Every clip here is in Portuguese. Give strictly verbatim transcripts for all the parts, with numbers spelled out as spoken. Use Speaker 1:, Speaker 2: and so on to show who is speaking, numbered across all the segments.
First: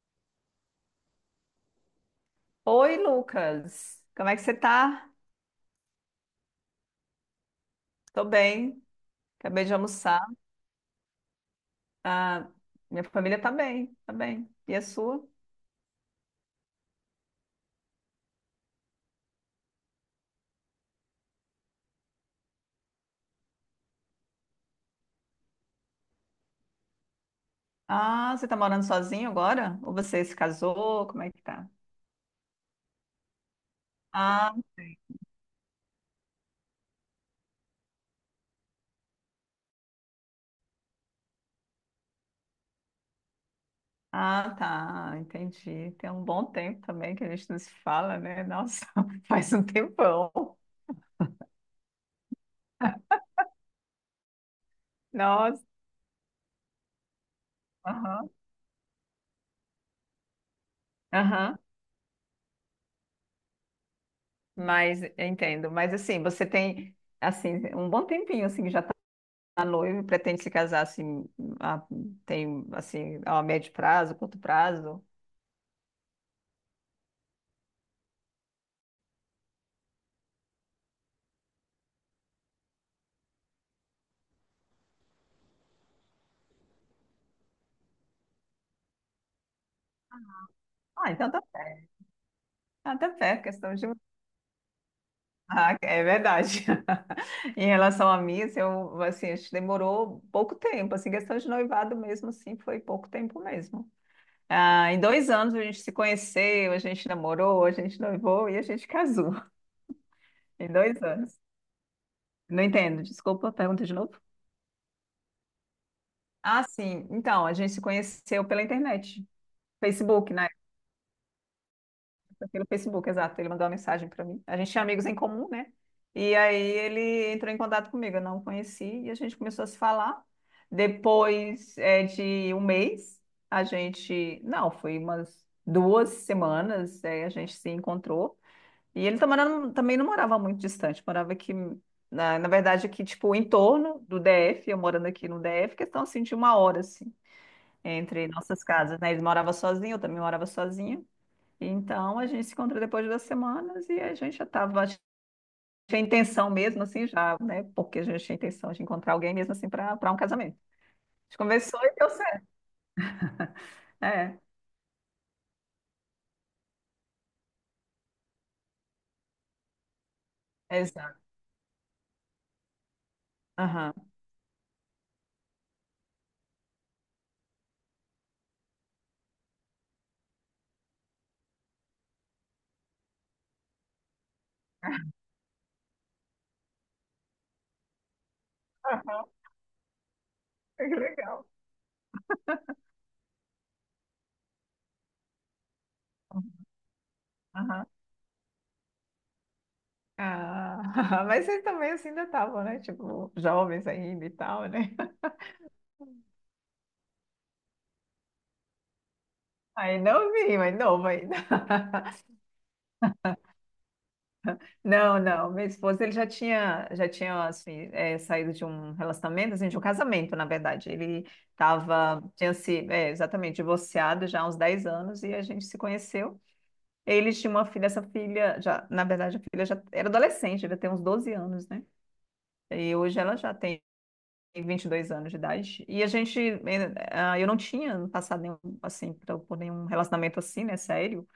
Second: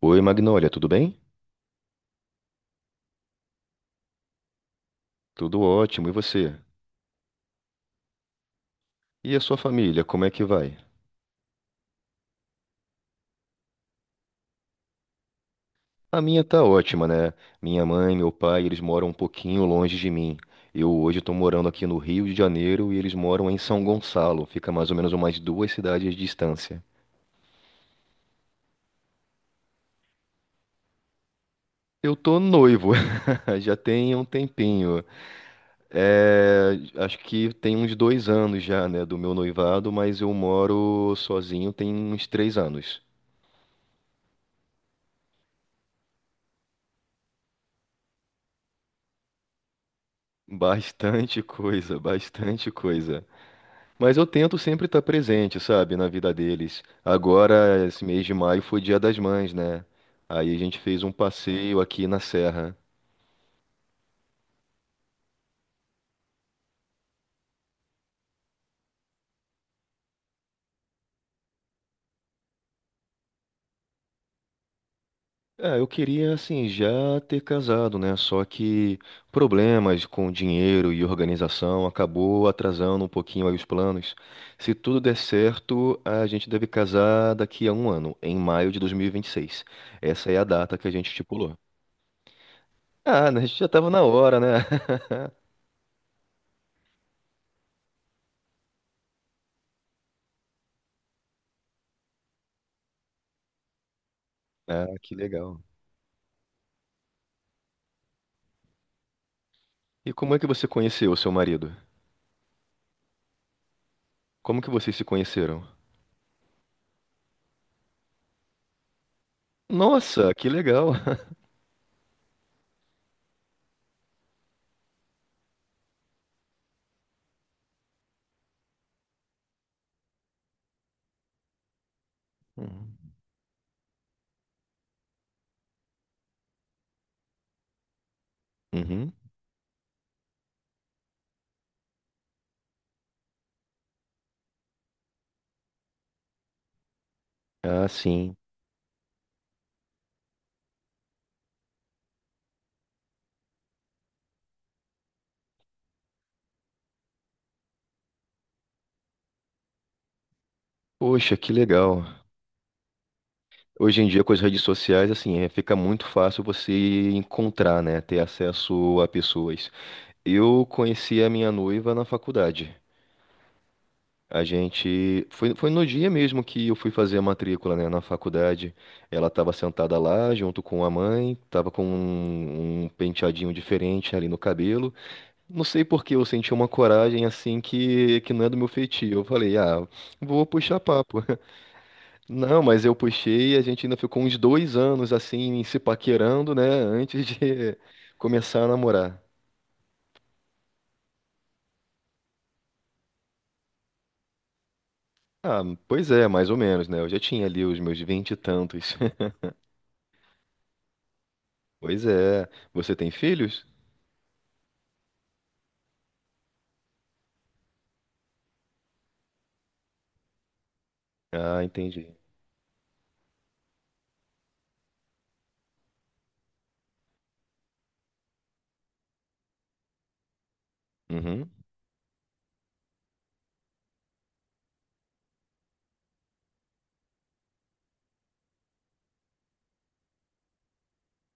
Speaker 1: Oi, Magnólia, tudo bem?
Speaker 2: Oi, Lucas. Como é que você tá?
Speaker 1: Tudo ótimo, e você?
Speaker 2: Tô bem.
Speaker 1: E a sua
Speaker 2: Acabei de
Speaker 1: família,
Speaker 2: almoçar.
Speaker 1: como é que vai?
Speaker 2: Ah, minha família tá bem, tá bem. E a sua?
Speaker 1: A minha tá ótima, né? Minha mãe, meu pai, eles moram um pouquinho longe de mim. Eu hoje tô morando aqui no Rio de Janeiro e eles moram em São Gonçalo, fica mais ou menos umas duas cidades de distância.
Speaker 2: Ah, você tá morando sozinho agora? Ou você se casou? Como é que tá?
Speaker 1: Eu tô noivo, já tem um
Speaker 2: Ah,
Speaker 1: tempinho. É, acho que tem uns dois anos já, né, do meu noivado, mas eu moro sozinho tem uns três anos.
Speaker 2: ah, tá. Entendi. Tem um bom tempo também que a gente não se fala, né? Nossa, faz um tempão.
Speaker 1: Bastante coisa, bastante coisa. Mas eu tento sempre estar presente,
Speaker 2: Nossa.
Speaker 1: sabe, na vida deles. Agora, esse mês
Speaker 2: Aham.
Speaker 1: de maio foi Dia das Mães, né? Aí a gente fez um
Speaker 2: Aham.
Speaker 1: passeio aqui na serra.
Speaker 2: Mas eu entendo. Mas assim, você tem assim um bom tempinho assim que já a noiva e pretende se casar assim, a, tem assim, a médio prazo, curto prazo?
Speaker 1: É, eu queria, assim, já ter casado, né? Só que problemas com dinheiro e organização acabou atrasando um pouquinho aí os planos. Se tudo der certo, a gente deve casar daqui a um ano, em maio de dois mil e vinte e seis. Essa é a data que a gente
Speaker 2: Ah, então tá
Speaker 1: estipulou.
Speaker 2: certo. Ah, tá
Speaker 1: Ah, né?
Speaker 2: certo,
Speaker 1: A gente já
Speaker 2: questão de.
Speaker 1: tava na hora, né?
Speaker 2: Ah, é verdade. Em relação a mim, assim, eu, assim, acho que demorou pouco tempo, assim, questão de noivado mesmo, assim, foi pouco tempo mesmo.
Speaker 1: Ah,
Speaker 2: Ah, em
Speaker 1: que
Speaker 2: dois anos
Speaker 1: legal.
Speaker 2: a gente se conheceu, a gente namorou, a gente noivou e a gente casou.
Speaker 1: E como é que você
Speaker 2: Em dois
Speaker 1: conheceu o seu
Speaker 2: anos.
Speaker 1: marido?
Speaker 2: Não entendo, desculpa, pergunta de novo.
Speaker 1: Como que vocês se conheceram?
Speaker 2: Ah, sim. Então, a gente se conheceu pela internet.
Speaker 1: Nossa,
Speaker 2: Facebook,
Speaker 1: que legal.
Speaker 2: pelo Facebook, exato. Ele mandou uma mensagem para mim. A gente tinha amigos em comum, né? E aí ele entrou em contato comigo. Eu não o conheci e a gente começou a se falar. Depois é, de um
Speaker 1: Uhum.
Speaker 2: mês, a gente. Não, foi umas duas semanas, é, a gente se encontrou. E
Speaker 1: Uhum.
Speaker 2: ele também não, também não morava muito distante, morava aqui. Na, na verdade, aqui, tipo, em torno do D F, eu morando aqui no D F, questão assim de uma hora, assim,
Speaker 1: Ah,
Speaker 2: entre
Speaker 1: sim.
Speaker 2: nossas casas, né? Ele morava sozinho, eu também morava sozinha. Então, a gente se encontrou depois de duas semanas e a gente já estava, a gente tinha intenção mesmo, assim, já, né? Porque a gente tinha intenção de encontrar alguém mesmo, assim, para para um casamento. A
Speaker 1: Poxa,
Speaker 2: gente
Speaker 1: que
Speaker 2: conversou e
Speaker 1: legal.
Speaker 2: deu certo.
Speaker 1: Hoje em dia, com
Speaker 2: É,
Speaker 1: as redes sociais, assim, é, fica muito fácil você encontrar, né? Ter acesso a pessoas. Eu
Speaker 2: exato.
Speaker 1: conheci a minha noiva na faculdade.
Speaker 2: Aham.
Speaker 1: A gente. Foi, foi no dia mesmo que eu fui fazer a matrícula, né? Na faculdade. Ela estava sentada lá, junto com a mãe, estava com um um penteadinho diferente ali no cabelo. Não sei por que eu senti uma coragem assim que, que não é do meu feitio. Eu
Speaker 2: Aham,
Speaker 1: falei, ah, vou puxar
Speaker 2: que
Speaker 1: papo.
Speaker 2: legal.
Speaker 1: Não, mas eu puxei e a gente ainda ficou uns dois anos assim, se paquerando, né, antes de
Speaker 2: Aham.
Speaker 1: começar a namorar.
Speaker 2: Ah, mas vocês também assim ainda estavam, né? Tipo, jovens ainda e tal, né?
Speaker 1: Ah, pois é, mais ou menos, né? Eu já tinha ali os meus vinte e tantos.
Speaker 2: Aí não vi, mas novo ainda.
Speaker 1: Pois é. Você tem filhos?
Speaker 2: Não, não. Meu esposo, ele já tinha, já tinha assim, é, saído de um relacionamento, assim, de um casamento, na verdade. Ele
Speaker 1: Ah, entendi.
Speaker 2: tava, tinha se, é, exatamente, divorciado já há uns dez anos e a gente se conheceu. Eles tinham uma filha, essa filha, já, na verdade, a filha já era adolescente, devia ter uns doze
Speaker 1: Uhum.
Speaker 2: anos, né? E hoje ela já tem vinte e dois anos de idade. E a gente, eh, ah, eu não tinha passado nenhum, assim, pra- por nenhum relacionamento assim, né, sério.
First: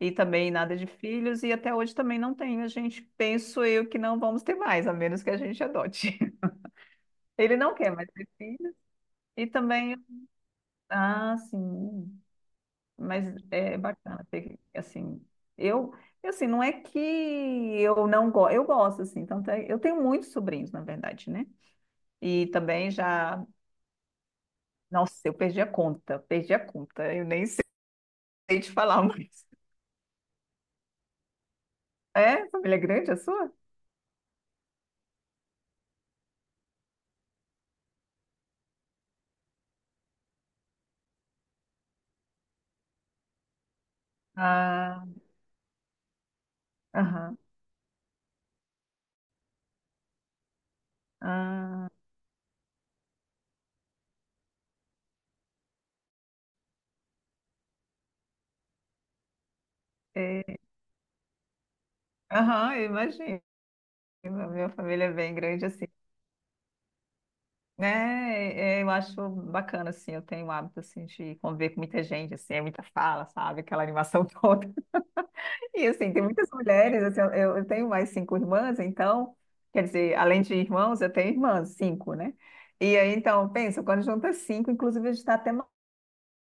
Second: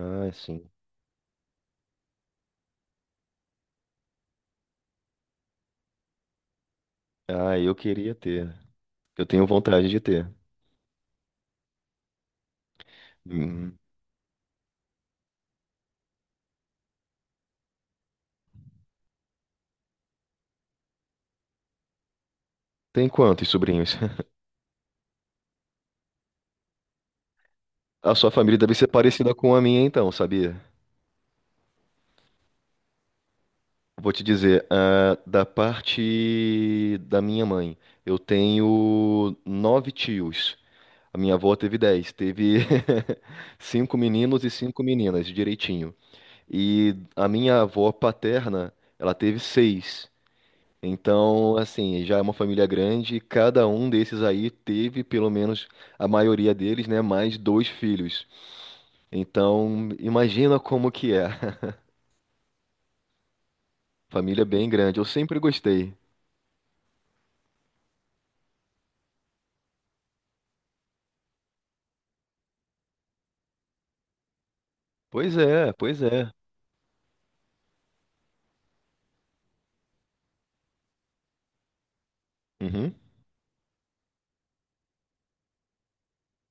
Speaker 2: E também
Speaker 1: sim.
Speaker 2: nada de filhos, e até hoje também não tenho. A gente, penso eu, que não vamos ter mais, a menos que a gente adote. Ele
Speaker 1: Ah, eu
Speaker 2: não quer mais
Speaker 1: queria
Speaker 2: ter
Speaker 1: ter.
Speaker 2: filhos,
Speaker 1: Eu tenho
Speaker 2: e
Speaker 1: vontade
Speaker 2: também,
Speaker 1: de ter.
Speaker 2: ah, sim, mas é
Speaker 1: Uhum.
Speaker 2: bacana ter, assim, eu, assim, não é que eu não gosto, eu gosto, assim, tanto é, eu tenho muitos sobrinhos, na verdade, né? E também
Speaker 1: Tem
Speaker 2: já,
Speaker 1: quantos sobrinhos?
Speaker 2: nossa, eu perdi a conta, perdi a conta, eu nem sei
Speaker 1: A sua família
Speaker 2: te
Speaker 1: deve ser
Speaker 2: falar
Speaker 1: parecida
Speaker 2: mais.
Speaker 1: com a minha, então, sabia?
Speaker 2: É? Família grande a sua?
Speaker 1: Vou te dizer, ah, da parte da minha mãe, eu tenho nove tios. A minha avó teve dez, teve cinco meninos e cinco
Speaker 2: Ah,
Speaker 1: meninas, direitinho. E a
Speaker 2: aham.
Speaker 1: minha avó paterna, ela teve seis. Então,
Speaker 2: Ah,
Speaker 1: assim, já é uma família grande. E cada um desses aí teve, pelo menos a maioria deles, né, mais dois filhos. Então,
Speaker 2: é,
Speaker 1: imagina como que é.
Speaker 2: aham, eu imagino. A
Speaker 1: Família bem
Speaker 2: minha
Speaker 1: grande. Eu
Speaker 2: família é bem
Speaker 1: sempre
Speaker 2: grande assim,
Speaker 1: gostei.
Speaker 2: né? É, eu acho bacana, assim, eu tenho o hábito, assim, de conviver com muita gente, assim, é muita fala, sabe? Aquela animação toda.
Speaker 1: Pois é,
Speaker 2: E,
Speaker 1: pois
Speaker 2: assim, tem
Speaker 1: é.
Speaker 2: muitas mulheres, assim, eu, eu tenho mais cinco irmãs, então, quer dizer, além de irmãos, eu tenho irmãs, cinco, né?
Speaker 1: Uhum.
Speaker 2: E aí, então, pensa, quando junta cinco, inclusive a gente está até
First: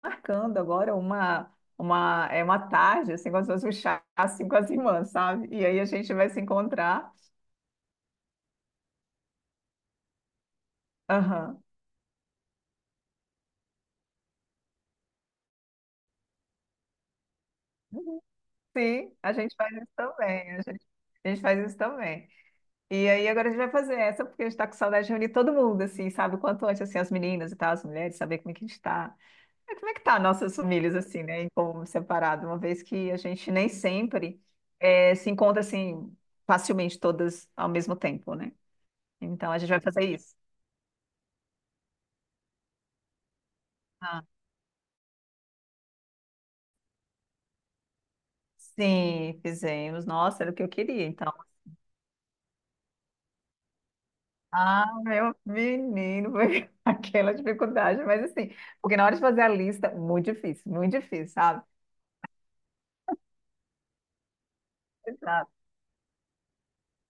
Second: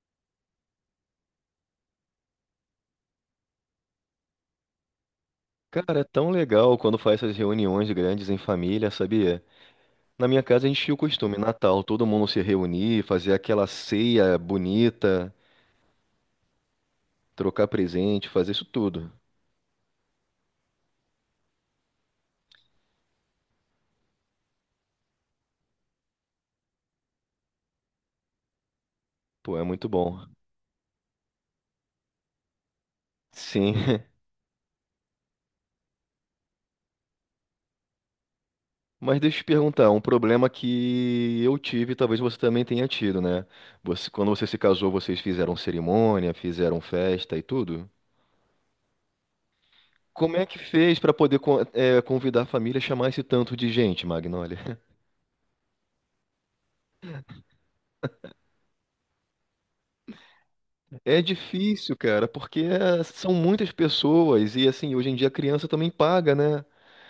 Speaker 2: marcando agora uma, uma, é uma tarde, assim, como se fosse um chá, assim, com as irmãs, sabe? E aí a
Speaker 1: Cara, é
Speaker 2: gente
Speaker 1: tão
Speaker 2: vai se
Speaker 1: legal quando
Speaker 2: encontrar.
Speaker 1: faz essas reuniões grandes em família, sabia? Na minha casa a gente tinha o costume,
Speaker 2: Aham.
Speaker 1: Natal, todo mundo se reunir, fazer aquela ceia bonita, trocar presente, fazer isso tudo.
Speaker 2: Sim, a gente faz isso também. A gente, a gente faz isso também. E aí agora a gente vai fazer essa, porque a gente tá com saudade de reunir todo mundo, assim, sabe? O quanto antes, assim, as meninas e tal, as mulheres, saber como é que a gente tá.
Speaker 1: Pô, é
Speaker 2: É,
Speaker 1: muito
Speaker 2: como é que tá
Speaker 1: bom.
Speaker 2: nossas famílias, assim, né? Em como separado, uma vez que a gente nem
Speaker 1: Sim.
Speaker 2: sempre eh, se encontra, assim, facilmente todas ao mesmo tempo, né?
Speaker 1: Mas deixa eu te
Speaker 2: Então a gente vai
Speaker 1: perguntar, um
Speaker 2: fazer isso.
Speaker 1: problema que eu tive, talvez você também tenha tido, né? Você-
Speaker 2: Ah,
Speaker 1: quando você se casou, vocês fizeram cerimônia, fizeram festa e tudo? Tudo.
Speaker 2: sim, fizemos.
Speaker 1: Como
Speaker 2: Nossa,
Speaker 1: é
Speaker 2: era o
Speaker 1: que
Speaker 2: que eu
Speaker 1: fez
Speaker 2: queria.
Speaker 1: pra
Speaker 2: Então.
Speaker 1: poder co- eh, convidar a família a chamar esse tanto de gente, Magnolia?
Speaker 2: Ah, meu menino, foi aquela dificuldade, mas assim, porque na hora de fazer a lista, muito difícil, muito
Speaker 1: É
Speaker 2: difícil, sabe?
Speaker 1: difícil, cara, porque é, são muitas pessoas e assim, hoje em dia a
Speaker 2: Exato.
Speaker 1: criança também paga, né?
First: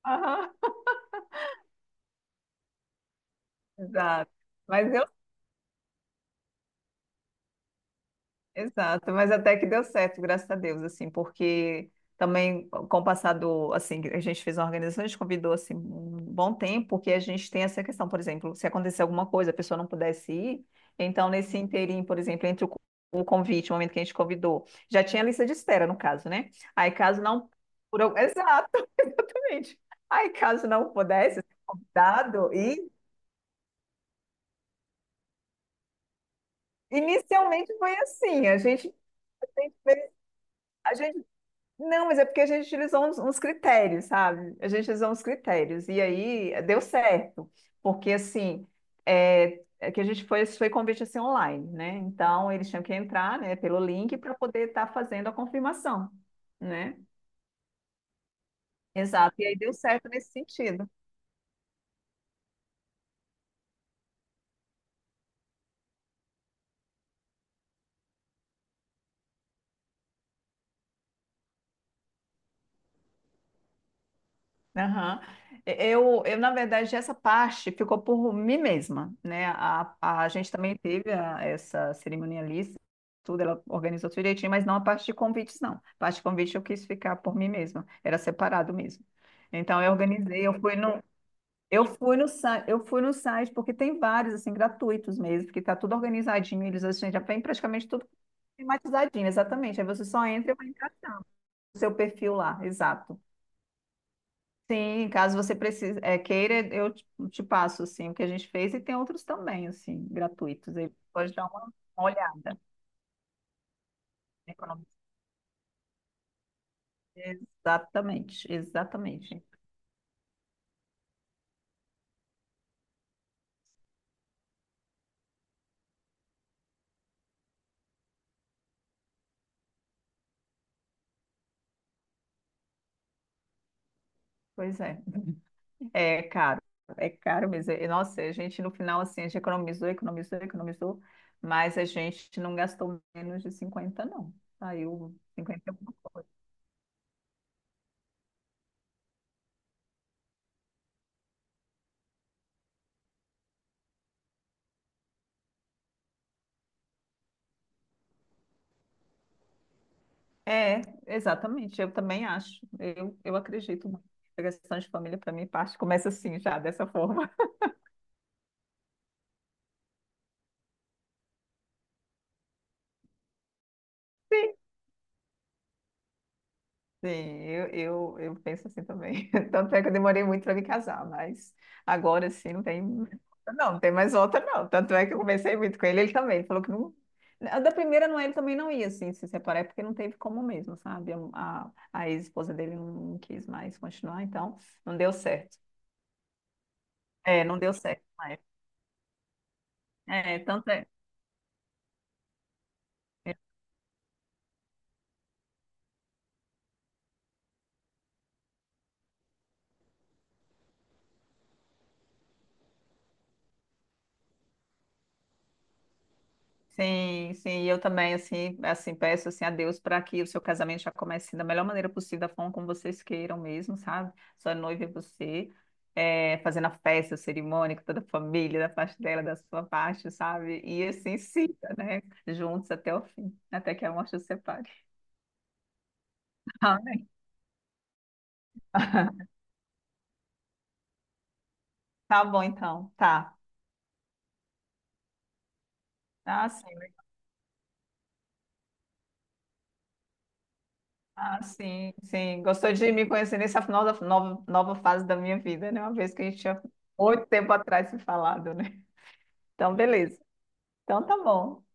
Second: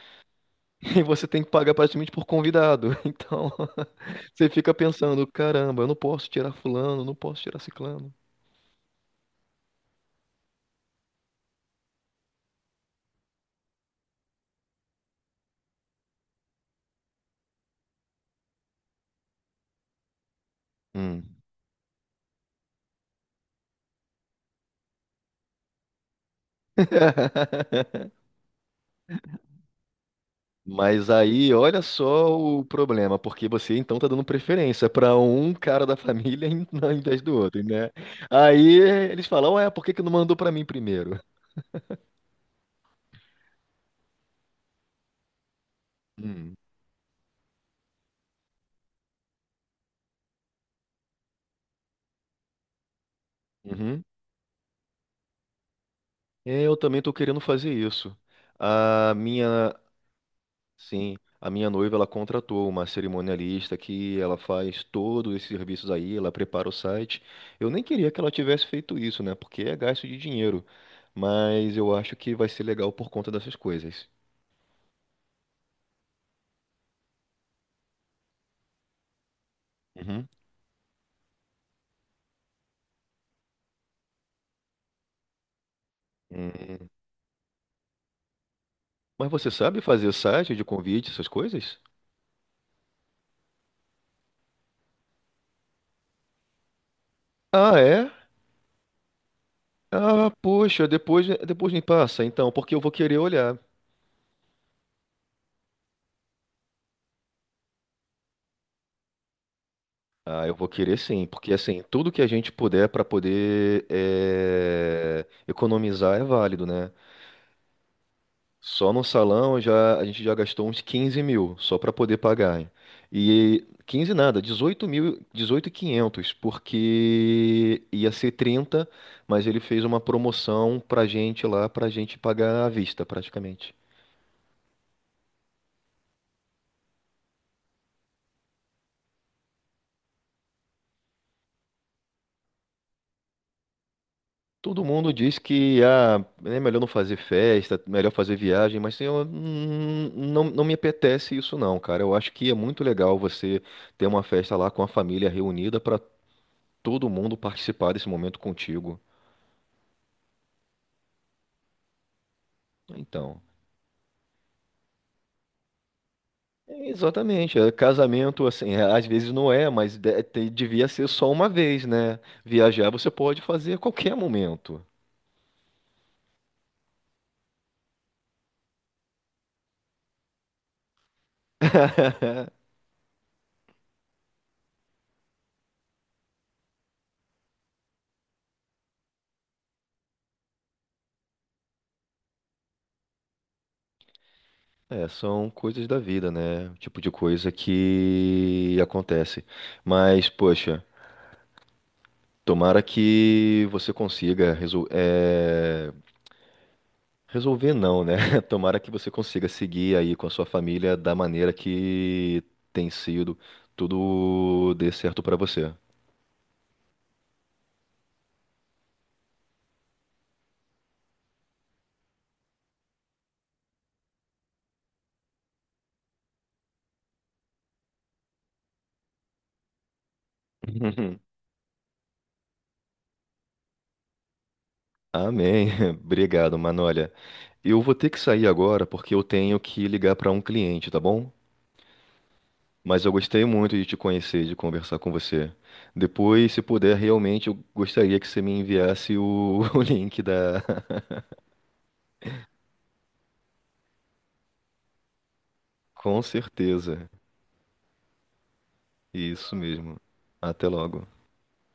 Speaker 2: Aham,
Speaker 1: E você tem que pagar praticamente por convidado. Então,
Speaker 2: exato.
Speaker 1: você fica
Speaker 2: Mas eu
Speaker 1: pensando, caramba, eu não posso tirar fulano, não posso tirar ciclano.
Speaker 2: exato, mas até que deu certo, graças a Deus, assim, porque também com o passar do, assim, a gente fez uma organização, a gente convidou, assim, um bom tempo, porque a gente tem essa questão, por exemplo, se acontecer alguma coisa, a pessoa não pudesse ir, então
Speaker 1: Hum.
Speaker 2: nesse inteirinho, por exemplo, entre o, co- o convite, o momento que a gente convidou, já tinha a lista de espera, no caso, né? Aí caso não, por, al- exato, exatamente, aí caso não
Speaker 1: Mas
Speaker 2: pudesse
Speaker 1: aí,
Speaker 2: ser
Speaker 1: olha só
Speaker 2: convidado,
Speaker 1: o
Speaker 2: e
Speaker 1: problema, porque você então tá dando preferência pra um cara da família em- ao invés do outro,
Speaker 2: inicialmente
Speaker 1: né?
Speaker 2: foi assim, a
Speaker 1: Aí
Speaker 2: gente
Speaker 1: eles falam, ué, por que que não mandou pra mim primeiro?
Speaker 2: não, mas é porque a gente utilizou uns, uns critérios, sabe? A gente utilizou uns critérios. E aí eh, deu certo. Porque assim, é, é que a gente foi, foi convite assim online, né? Então eles tinham que entrar, né, pelo
Speaker 1: Hum.
Speaker 2: link para poder estar fazendo a confirmação,
Speaker 1: É, eu
Speaker 2: né?
Speaker 1: também tô querendo fazer isso. A
Speaker 2: Exato. E aí
Speaker 1: minha,
Speaker 2: deu certo nesse sentido.
Speaker 1: sim, a minha noiva ela contratou uma cerimonialista que ela faz todos esses serviços aí, ela prepara o site. Eu nem queria que ela tivesse feito isso, né? Porque é gasto de dinheiro. Mas eu acho que vai ser legal por conta dessas coisas.
Speaker 2: Aham. Eu, eu, na verdade, essa parte ficou por mim mesma, né? A,
Speaker 1: Uhum.
Speaker 2: a gente também teve a- essa cerimonialista, tudo, ela organizou tudo direitinho, mas não a parte de convites, não. A parte de convite eu quis
Speaker 1: Hum.
Speaker 2: ficar por mim mesma, era separado mesmo.
Speaker 1: Mas você sabe
Speaker 2: Então, eu
Speaker 1: fazer
Speaker 2: organizei,
Speaker 1: site
Speaker 2: eu
Speaker 1: de
Speaker 2: fui no,
Speaker 1: convite, essas coisas?
Speaker 2: eu fui no, sa- eu fui no site, porque tem vários, assim, gratuitos mesmo, que tá tudo organizadinho, eles, assim, já vem
Speaker 1: Ah,
Speaker 2: praticamente tudo
Speaker 1: é?
Speaker 2: tematizadinho, exatamente. Aí você só
Speaker 1: Ah,
Speaker 2: entra e vai
Speaker 1: poxa,
Speaker 2: entrar
Speaker 1: depois, depois
Speaker 2: no
Speaker 1: me
Speaker 2: seu
Speaker 1: passa,
Speaker 2: perfil
Speaker 1: então,
Speaker 2: lá,
Speaker 1: porque eu vou querer
Speaker 2: exato.
Speaker 1: olhar.
Speaker 2: Sim, caso você precise, é, queira, eu te te passo assim, o que a gente fez e tem outros também, assim,
Speaker 1: Ah, eu vou
Speaker 2: gratuitos. Aí
Speaker 1: querer sim,
Speaker 2: pode dar
Speaker 1: porque
Speaker 2: uma
Speaker 1: assim,
Speaker 2: uma
Speaker 1: tudo que a gente
Speaker 2: olhada.
Speaker 1: puder para poder
Speaker 2: Economia.
Speaker 1: eh, economizar é válido, né?
Speaker 2: Exatamente,
Speaker 1: Só no
Speaker 2: exatamente.
Speaker 1: salão já a gente já gastou uns quinze mil só para poder pagar. E quinze nada, dezoito mil, dezoito mil e quinhentos, porque ia ser trinta, mas ele fez uma promoção pra gente lá, pra gente pagar à vista praticamente.
Speaker 2: Pois é. É caro, é caro mesmo. E, nossa, a gente no final, assim, a gente economizou, economizou, economizou, mas a gente não gastou menos de cinquenta não.
Speaker 1: Todo mundo
Speaker 2: Saiu
Speaker 1: diz
Speaker 2: cinquenta e
Speaker 1: que
Speaker 2: alguma
Speaker 1: ah,
Speaker 2: coisa.
Speaker 1: é melhor não fazer festa, melhor fazer viagem, mas eu hum, não, não me apetece isso não, cara. Eu acho que é muito legal você ter uma festa lá com a família reunida para todo mundo participar desse momento contigo.
Speaker 2: É, exatamente, eu também acho. Eu, eu
Speaker 1: Então,
Speaker 2: acredito muito. A questão de família, para mim, parte começa assim, já, dessa
Speaker 1: é
Speaker 2: forma.
Speaker 1: exatamente. É, casamento, assim, é, às vezes não é, mas de- te- devia ser só uma vez, né? Viajar você pode fazer a qualquer
Speaker 2: Sim,
Speaker 1: momento.
Speaker 2: sim, eu, eu, eu penso assim também. Tanto é que eu demorei muito para me casar, mas agora sim não tem. Não, não tem mais volta, não. Tanto é que eu conversei muito com ele, ele também. Ele falou que não. a Da primeira, não, ele também não ia assim, se separar, é porque não teve como mesmo, sabe? A, a, a ex-esposa dele não quis mais continuar, então não
Speaker 1: É,
Speaker 2: deu
Speaker 1: são
Speaker 2: certo.
Speaker 1: coisas da vida, né? Tipo de
Speaker 2: É,
Speaker 1: coisa
Speaker 2: não deu certo na época.
Speaker 1: que acontece. Mas,
Speaker 2: É, tanto
Speaker 1: poxa.
Speaker 2: é.
Speaker 1: Tomara que você consiga resol- eh, resolver, não, né? Tomara que você consiga seguir aí com a sua família da maneira que tem sido, tudo dê certo pra você.
Speaker 2: Sim, sim, e eu também assim, assim peço assim a Deus para que o seu casamento já comece da melhor maneira possível, da forma como vocês queiram mesmo, sabe? Sua noiva é você, é, fazendo a festa, a cerimônia com toda a família, da parte dela, da sua parte, sabe? E assim siga, né? Juntos até o fim, até que a morte os separe.
Speaker 1: Amém. Obrigado, mano.
Speaker 2: Amém.
Speaker 1: Olha, eu vou ter que sair agora porque eu tenho que ligar para um cliente, tá bom?
Speaker 2: Tá bom então,
Speaker 1: Mas eu
Speaker 2: tá.
Speaker 1: gostei muito de te conhecer, de conversar com você.
Speaker 2: Ah,
Speaker 1: Depois, se
Speaker 2: sim,
Speaker 1: puder, realmente eu gostaria que você me enviasse o o link da.
Speaker 2: ah, sim, sim. Gostou de me conhecer nessa nova, nova, nova fase da minha vida, né? Uma vez
Speaker 1: Com
Speaker 2: que a gente tinha
Speaker 1: certeza.
Speaker 2: muito tempo atrás se falado, né?
Speaker 1: Isso
Speaker 2: Então,
Speaker 1: mesmo.
Speaker 2: beleza.
Speaker 1: Até
Speaker 2: Então,
Speaker 1: logo.
Speaker 2: tá bom.